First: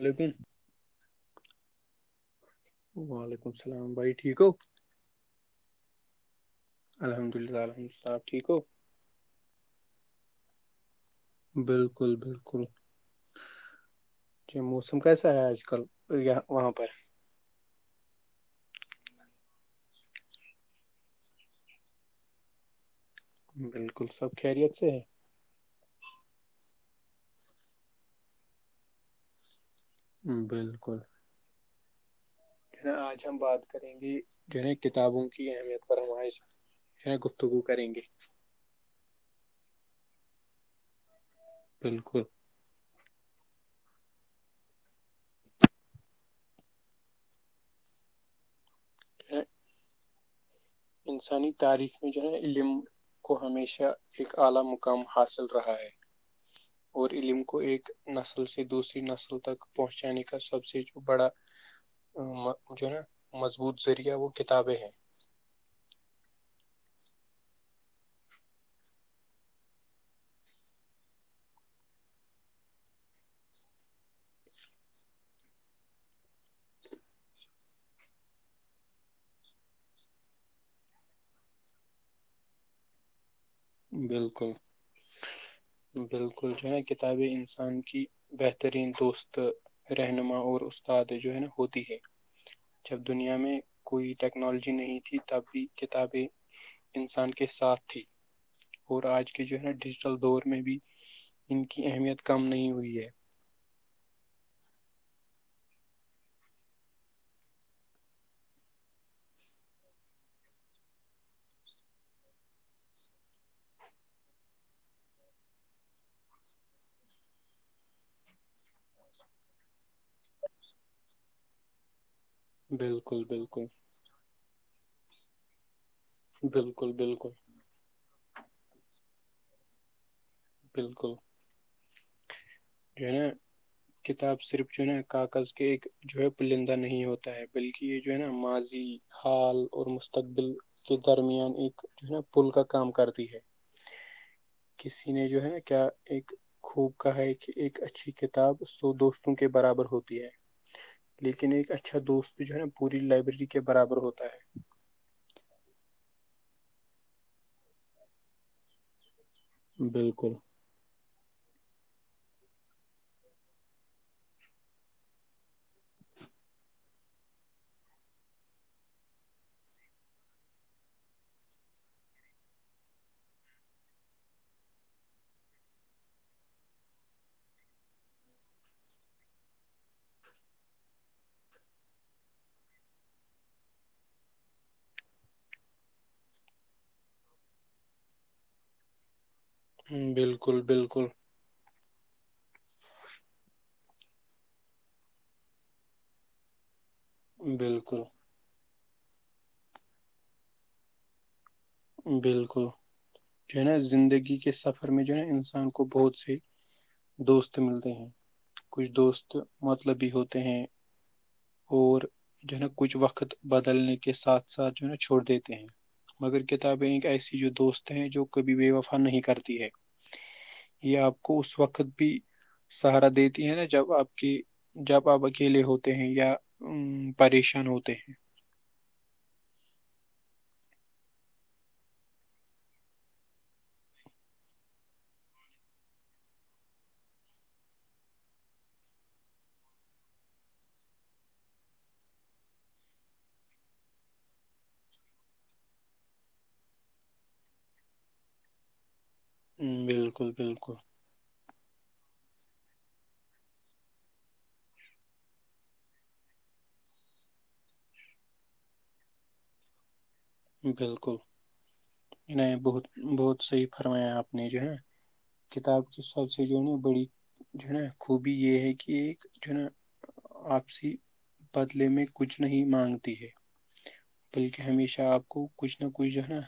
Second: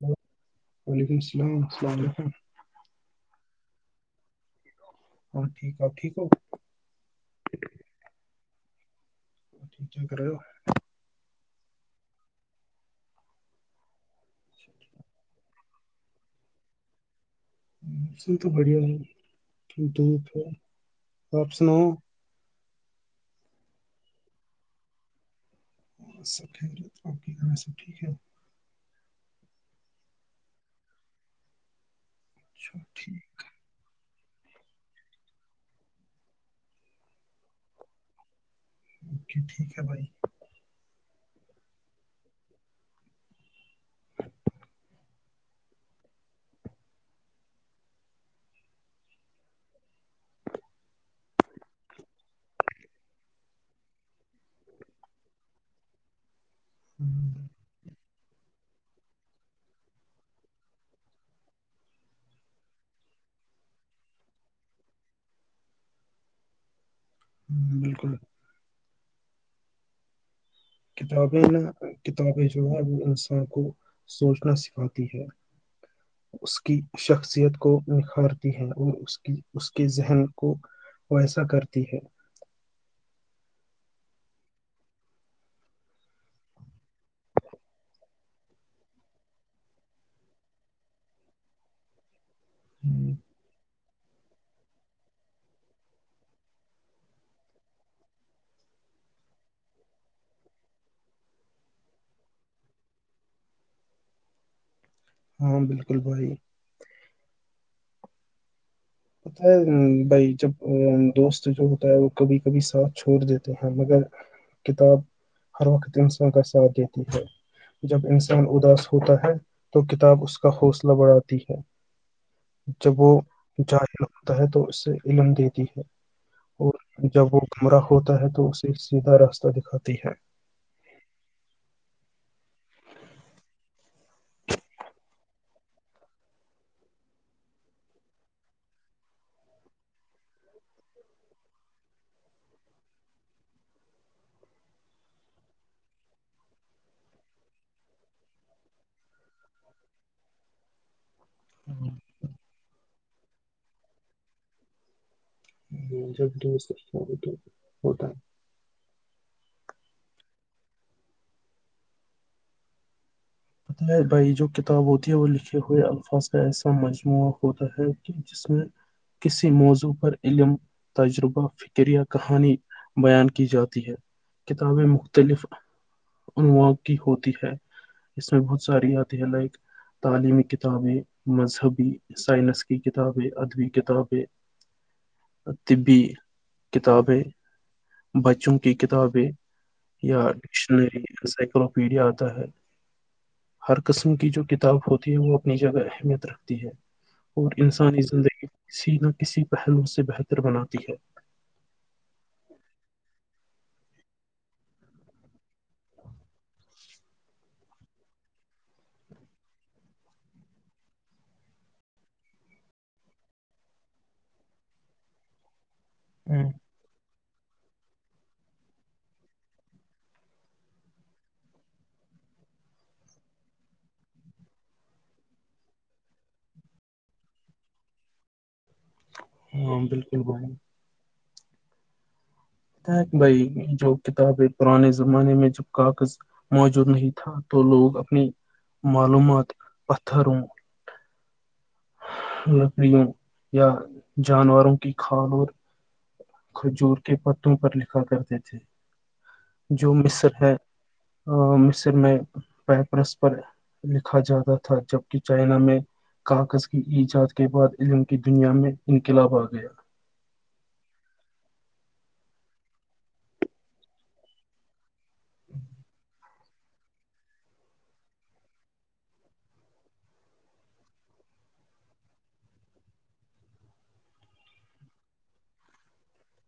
وعلیکم وعلیکم السلام السلام و علیکم وعلیکم السلام بھائی ٹھیک ہو ہاں ٹھیک آپ ٹھیک ہو الحمد للہ اپ ٹھیک ہو ٹھیک رہے ہو بالکل بالکل جی موسم کیسا ہے آج کل یہ وہاں پر موسم تو بڑھیا ہے دھپ ہے آپ سناؤ بالکل سب خیریت سے ہے ہاں سب ٹھیک ہے آپ کے یہاں سب ٹھیک ہے بالکل اچھا کیا آج ٹھیک ہم بات کریں گے کرے کتابوں کی اہمیت پر ہم آج گفتگو کریں گے اوکے ٹھیک ہے بھائی بالکل [inaudible] انسانی تاریخ میں جو ہے نا علم کو ہمیشہ ایک اعلی مقام حاصل رہا ہے اور ہوں، علم کو ایک نسل سے دوسری نسل تک پہنچانے کا سب سے جو بڑا جو ہے نا مضبوط ذریعہ وہ کتابیں ہیں بالکل کتابیں نہ کتابیں جو ہے وہ انسان کو سوچنا سکھاتی ہے اس کی شخصیت کو نکھارتی ہے اور اس کی اس کے ذہن کو وہ ایسا کرتی ہے بالکل [inaudible] بالکل جو ہے نا کتابیں انسان کی بہترین دوست رہنما اور استاد جو ہے نا ہوتی ہے جب ہوں، دنیا میں کوئی ٹیکنالوجی نہیں تھی تب بھی کتابیں انسان کے ساتھ تھی اور آج کے جو ہے نا ڈیجیٹل دور میں بھی ان کی اہمیت کم نہیں ہوئی ہے ہاں بالکل بھائی ہوتا ہے بھائی جب دوست جو ہوتا ہے وہ کبھی کبھی ساتھ چھوڑ دیتے ہیں مگر کتاب ہر وقت انسان کا ساتھ دیتی ہے جب انسان اداس ہوتا ہے تو کتاب اس کا حوصلہ بڑھاتی ہے جب وہ بالکل بالکل ہوتا ہے تو اس سے علم دیتی ہے اور بالکل بالکل جب وہ [inaudible] گمرہ ہوتا ہے تو اسے سیدھا راستہ دکھاتی ہے بالکل کتاب صرف جو ہے نا کاغذ کے ایک جو ہے پرلندہ نہیں ہوتا ہے بلکہ یہ جو ہے نا ماضی حال اور مستقبل کے درمیان ایک جو ہے نا پل کا کام کرتی ہے انہیں جو ہے نا کیا ایک خوب کہا ہے کہ ایک اچھی کتاب سو دوستوں کے برابر ہوتی ہے لیکن ایک اچھا دوست جو ہے نا پوری لائبریری کے برابر ہوتا ہے جب دوست ہوتا ہے [inaudible] بالکل پتا ہے بھائی جو کتاب ہوتی ہے وہ لکھے ہوئے الفاظ کا ایسا مجموعہ ہوتا ہے کہ ج میں کسی موضوع پر علم تجربہ فکرہ کہانی بیان کی جاتی ہے کتابیں مختلف اننواع کی ہوتی ہے اس میں بہت ساری آتی ہے لائک تعلیمی کتابیں مذہبی سائنس کی کتابیں ادبی کتابیں طبی کتابیں بچوں کی کتابیں یا بالکل ڈکشنری بالکل انسائکلوپیڈیا آتا ہے [inaudible] ہر قسم کی جو کتاب ہوتی ہے وہ اپنی جگہ اہمیت رکھتی ہے اور بالکل انسانی زندگی سینا کسی پہلو سے بہتر بناتی ہے [unintelligible] بالکل جو ہے نا زندگی کے سفر میں جو ہے نا انسان کو بہت سے دوست ملتے ہیں کچھ دوست مطلب بھی ہوتے ہیں اور جو ہے نا کچھ وقت بدلنے کے ساتھ ساتھ جو ہے نا چھوڑ دیتے ہیں مگر ہوں کتابیں ایک ایسی جو دوست ہیں جو کبھی بے وفا نہیں کرتی ہے یہ آپ کو اس وقت بھی سہارا دیتی ہے نا جب آپ کے جب آپ اکیلے ہوتے ہیں یا پریشان ہوتے ہیں ہاں بالکل ب [unintelligible] بھائی جو کتابیں پرانے زمانے میں جب کاغذ موجود نہیں تھا تو لوگ اپنی معلومات پتھروں لکڑیوں یا جانوروں کی کھال اور کھجور کے پتوں پر لکھا کرتے تھے ام، جو مصر بالکل ہے بالکل مصر میں پیپرس پر لکھا جاتا تھا جبک چائنا میں کاغذ کی ایجاد کے بعد علم کی دنیا میں انقلاب آ گیا بالکل نہیں بہت بہت صحیح فرمایا آپ نے جو ہے نا کتاب کے سھ سب سے جو ہے نا بڑی جو ہے نا خوبی یہ ہے کہ ایک جو ہے نا آپسی بدلے میں کچھ نہیں مانگتی ہے بلکہ ہمیشہ آپ کو کچھ نہ کچھ جو ہے نا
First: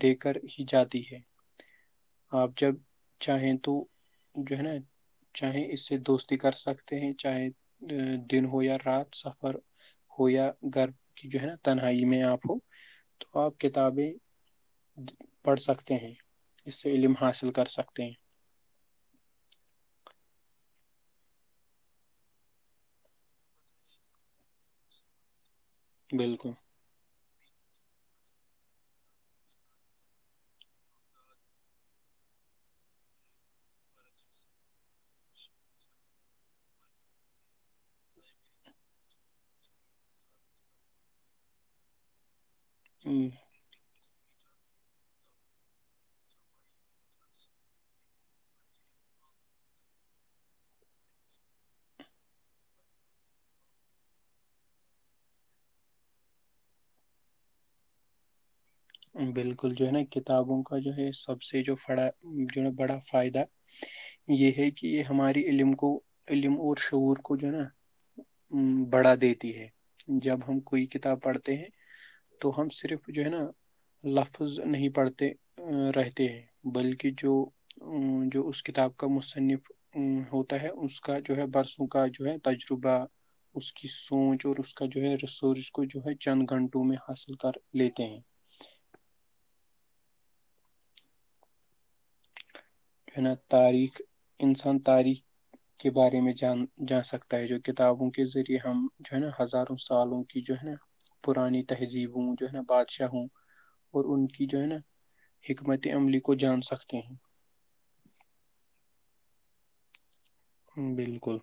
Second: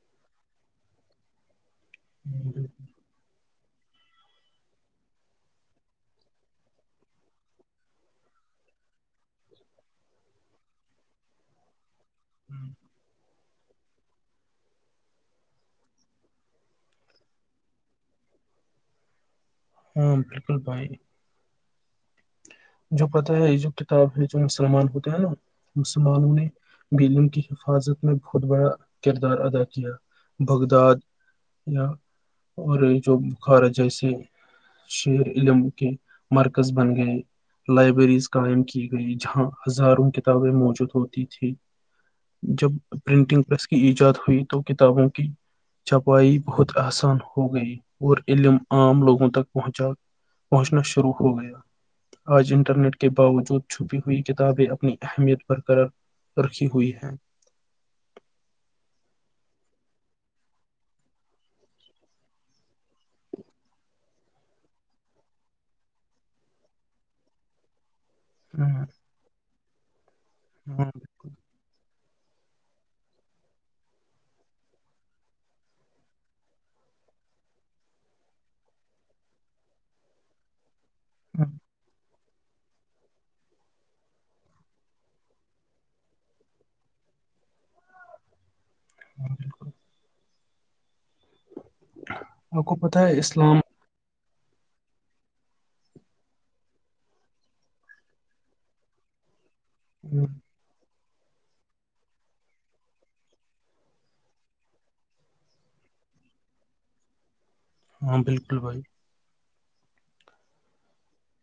دے کر ہی جاتی ہے آپ جب گیا چاہیں تو گہن [inaudible] چاہے اس سے دوستی کر سکتے ہیں چاہے دن ہو یا رات سفر ہو یا گھرب کی جو ہے نا تنہائی میں آپ ہو تو آپ کتابیں پڑھ سکتے ہیں اس سے علم حاصل کر سکتے ہیں ہاں بالکل بھائی جو پتاہ ہے یہ جو کتاب ہے جو مسلمان ہوتے ہیں نا مسلمانوں نے بالکل بیللم کی حفاظت میں بہت بڑا کردار ادا کیا بگداد یا اور یہ جو بخار جیسے شیر علم کے مرکز بن گئے لائبریریز قائم کی گئی جہاں ہزاروں کتابیں موجود ہوتی تھی جب پرنٹنگ ہم، پریس کی ایجاد ہوئی تو کتابوں کی چھپائی بہت آسان ہو گئی اور علم عام لوگوں تک پہنچا پہنچنا شروع ہو گیا آج انٹرنیٹ کے باوجود چھپی ہوئی کتابیں اپنی اہمیت برقرار رکھی ہوئی ہے بالکل جو ہے نا کتابوں کا جو ہے سب سے جو پڑا جو ہے نا بڑا فائدہ یہ ہے کہ یہ ہماری علم کو علم اور شعور کو جو ہے نا ہاں بڑھا دیتی ہے جب ہم کوئی ہاں کتاب بالکل پڑھتے ہیں تو ہم صرف جو ہے نا لفظ نہیں پڑھتے رہتے ہیں بلکہ جو جو اس کتاب کا مصنف ہوتا ہے اس کا جو ہاں، ہے برسوں کا جو ہے تجربہ اس کی سوچ اور اس کا جو ہے ریسرچ کو جو ہے چند گھنٹوں میں حاصل کر لیتے ہیں ہاں بالکل اور کب ہے نا تاریخ انسان تاریخ کے بارے میں جان جا سکتا ہے جو کتابوں کے ذریعے ہم جو ہے نا ہزاروں تالوں کی جو ہے نا پرانی تہذیب ہوں جو ہے نا بادشاہ ہوں اور ان کی جو ہے نا حکمت عملی کو جان سکتے ہیں ہاں بالکل بھائی بالکل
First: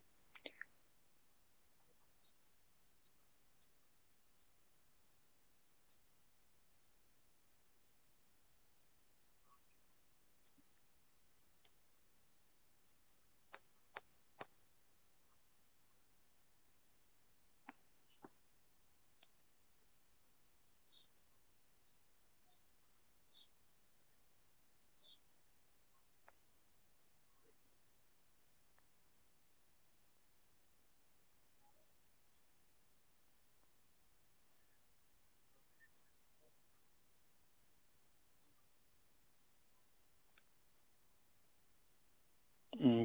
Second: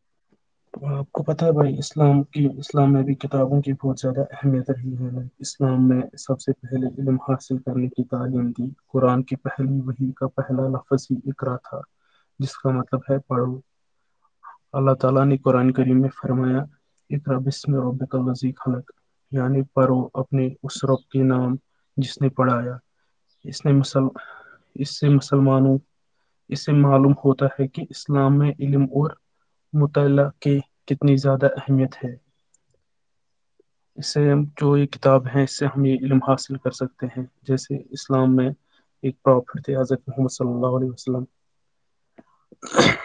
آپ کو پتہ ہے بھائی اسلام کی اسلام میں بھی کتابوں کی بہت زیادہ اہمیت رہی ہے ہمیں اسلام میں سب سے پہلے علم حاصل کرنے کی تعلیم دی قرآن کی پہلیو وہہم کا پہلا نفذی اقرا تھا جس کا مطلب ہے پڑو میں فرمایا اقر بسم رب ال وزیک حلق یعنی پر وہ اپنے اس ربت کے نام جس نے پڑھایا اسن مسل اسئے مسلمانوں اسے معلوم ہوتا ہے کہ اسلام میں علم اور مطالع کی کتنی زیادہ اہمیت ہے اس سے جو یہ کتاب ہے اس سے ہم یہ علم حاصل کر سکتے ہیں جیسے اسلام میں ایکرت محمد ص اللہ عل وسلام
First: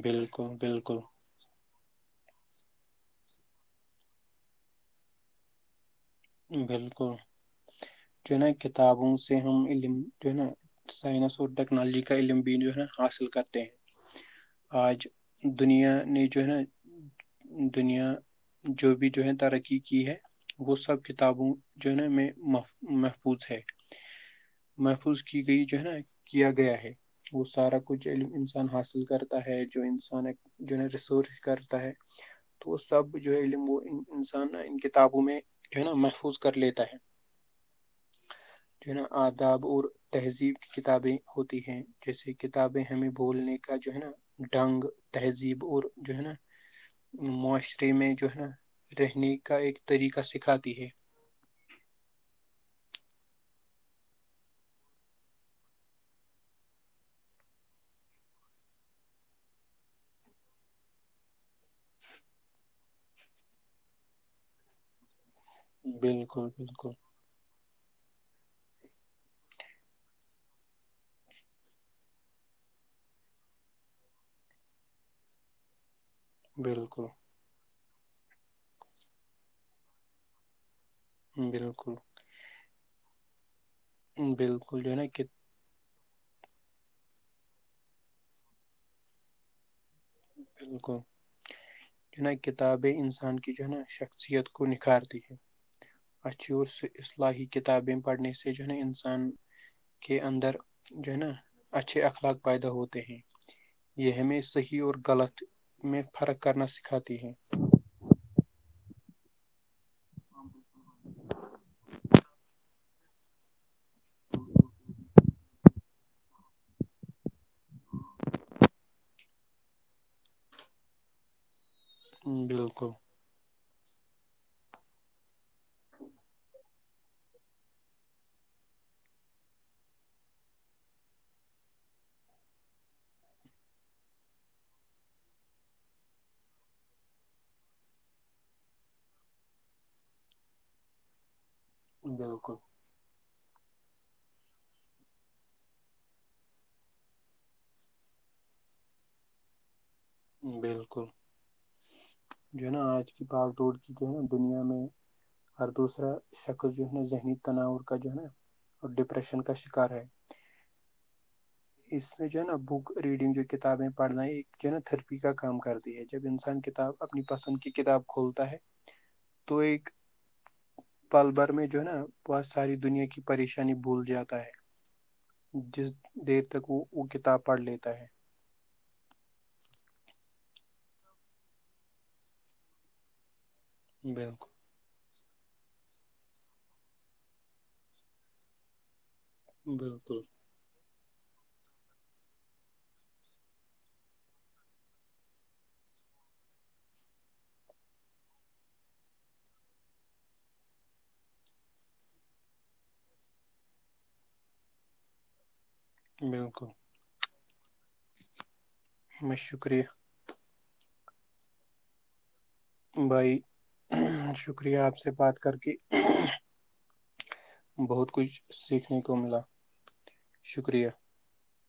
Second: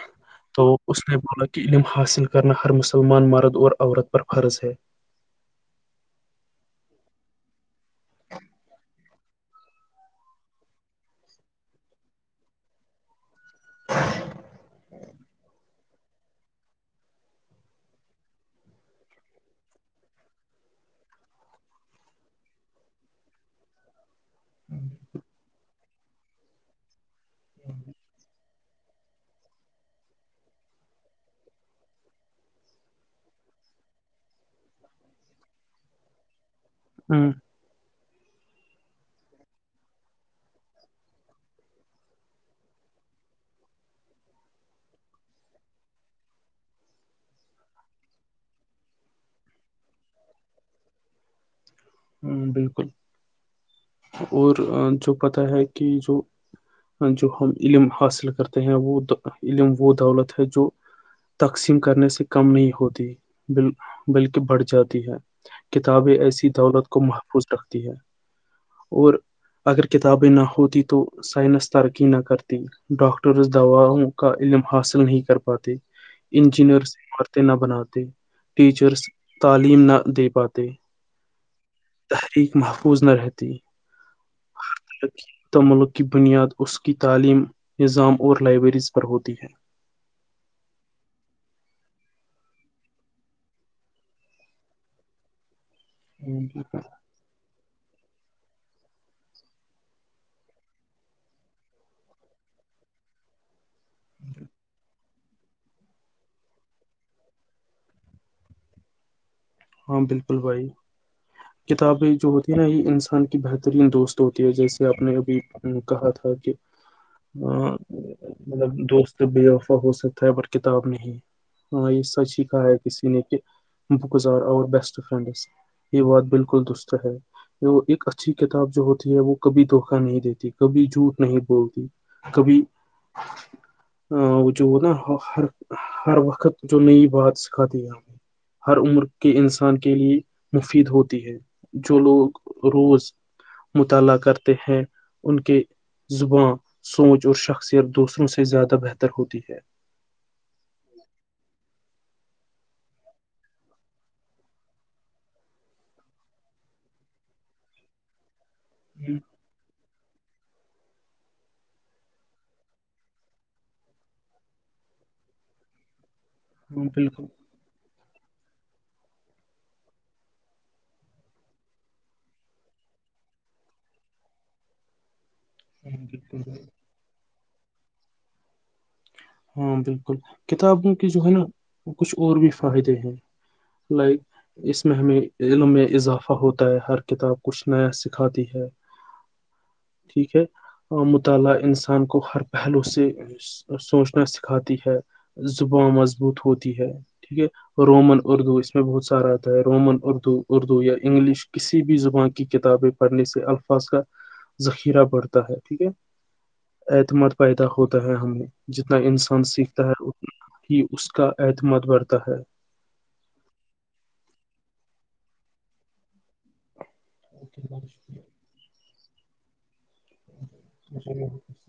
بالکل تو بالکل اس نے بولا کہ علم حاصل کرنا ہر مسلمان مرد اور عورت پر فرض ہے بالکل چن کتابوں سے سے ہم علم جو ہے نا سائنس اور ٹیکنالوجی کا علم بھی جو ہے نا حاصل کرتے آج دنیا نے جو ہے نا دنیا جو بھی جو ہے ترقی کی ہے وہ سب کتابوں جو ہے نا ہم محفوظ ہے محفوظ کی گئی جو ہے نا کیا گیا ہے وہ سارا کچھ ع انسان حاصل کرتا ہے جو انسان ایک جو ریسورچ کرتا ہے تو سب جو ہے علم وہ انسان ان کتابوں میں جو ہے نا محفوظ کر لیتا ہے ہوں [inaudible] جو نا آداب اور تہذیب کی کتابیں ہوتی ہیں جیسے کتابیں ہمیں بولنے کا جو ہے نا ڈنگ تہذیب اور جو ہے نا معاشرے میں جو ہے نا رہنے کا ایک طریقہ سکھاتی ہے ہ بالکل اور جو پتا ہے کہ جو جو ہم علم حاصل کرتے ہیں وہ علم وہ دولت ہے جو تقسیم کرنے سے کم نہیں ہوتی ب بلکہ بڑھ جاتی ہے کتابیں بالکل ایسی دولت بالکل کو محفوظ رکھتی ہیں اور اگر کتابیں نہ ہوت تو سائنس ترقی نہ کرتی ڈاکٹر اس دواؤں کا علم حاصل نہیں کر پاتے انجینئر بالکل عمارتیں نہ بناتے ٹیچرس تعلیم نہ دے پاتے بالکل تحریک محفوظ نہ رہتی بالکل جو ہے نا ت ملک کی بنیاد اس کی تعلیم نظام اور لائبریریز پر ہوتی ہے بالکل جو ہیں نا کتابیں انسان کی جو ہے نا شخصیت کو نکھارتی ہیں اچھی اور اصلاحی کتابیں پڑنے س جو نا انسان کے اندر جو ہے نا اچھے اخلاق پیدا ہوتے ہیں یہ ہمیں صحیح اور غلط میں فرق کرنا سکھاتی ہے ہاں بالکل بھائی کتابیں جو ہوتی نا یہ انسان بہترین دوست ہوتی ہے جیسے آپ نے ابھی کہا تھا کہ مطلب دوست بےوفا ہو سکتا ہے پر کتاب نہیں ہاں یہ سچھ کہا ہے بالکل کسی نے کہ بعکس اور بیسٹ فرینڈس یہ بات بالکل دست ہے وہ ایک اچھی کتاب جو ہوتی ہے وہ کبھی دھوکا نہیں دیتی کبھی جھوٹ نہیں بولتی کبھی ا جو نا ہر ہر وقت جو نئی بات سکھاتی ہے ہمیں ہر عمر کے انسان کے لیے مفید ہوتی ہے جو لوگ بالکل روز مطالعہ کرتے ہیں ان کے زباں سوچھ اور شخصیت دوسروں سے زیادہ بہتر ہوتی ہے بالکل جو ہے نا آج کی باغ دوڑ کی جو ہے نا دنیا میں ہر دوسرا شخص جو ہے نا ذہنی تناور کا جو ہے نا اور ہوں، ڈپریشن کا شکار ہے اس میں جو ہے نا بک ریڈنگ جو کتابیں پڑھنا ہے ایک جو ہے نا تھر کا کام کرتی ہے جب انسان ہاں کتاب اپنی بالکل پسند کی کتاب کھولتا ہے تو ایک پل بھر میں جو ہے نا بہت ساری دنیا کی پریشانی بھول جاتا ہے جس ہاں بالکل دیر بھائی تک وہ وہ کتاب پڑھ لیتا ہے ہاں بالکل کتابوں کے جو ہے نا کچھ اور بھی فائدے ہیں لائک بالکل اس میں ہمیں علم میں اضافہ ہوتا ہے ہر کتاب کچھ نیا سکھاتی ہے بالکل ٹھیک ہے مطالعہ انسان کو ہر پہلو سے سوچ اپنا سکھاتی ہے زباں مضبوط ہوتی ہے ٹھیک ہے رومن اردو اس میں بہت سارا آتا ہے رومن اردو اردو یا انگلش کسی بھی زبان کی کتابیں پڑھنے سے الفاظ کا ذخیرہ بڑھتا ہے ٹھیک ہے بالکل اعتماد پیدا ہوتا ہے ہمیں جتنا میں انسان سیکھتا شکریہ ہے ہی اس کا اعتماد بڑھتا ہے بھائی شکریہ آپ سے بات کر کے ہ [inaudible] بہت کچھ سیکھنے کو ملا شکریہ جی [inaudible]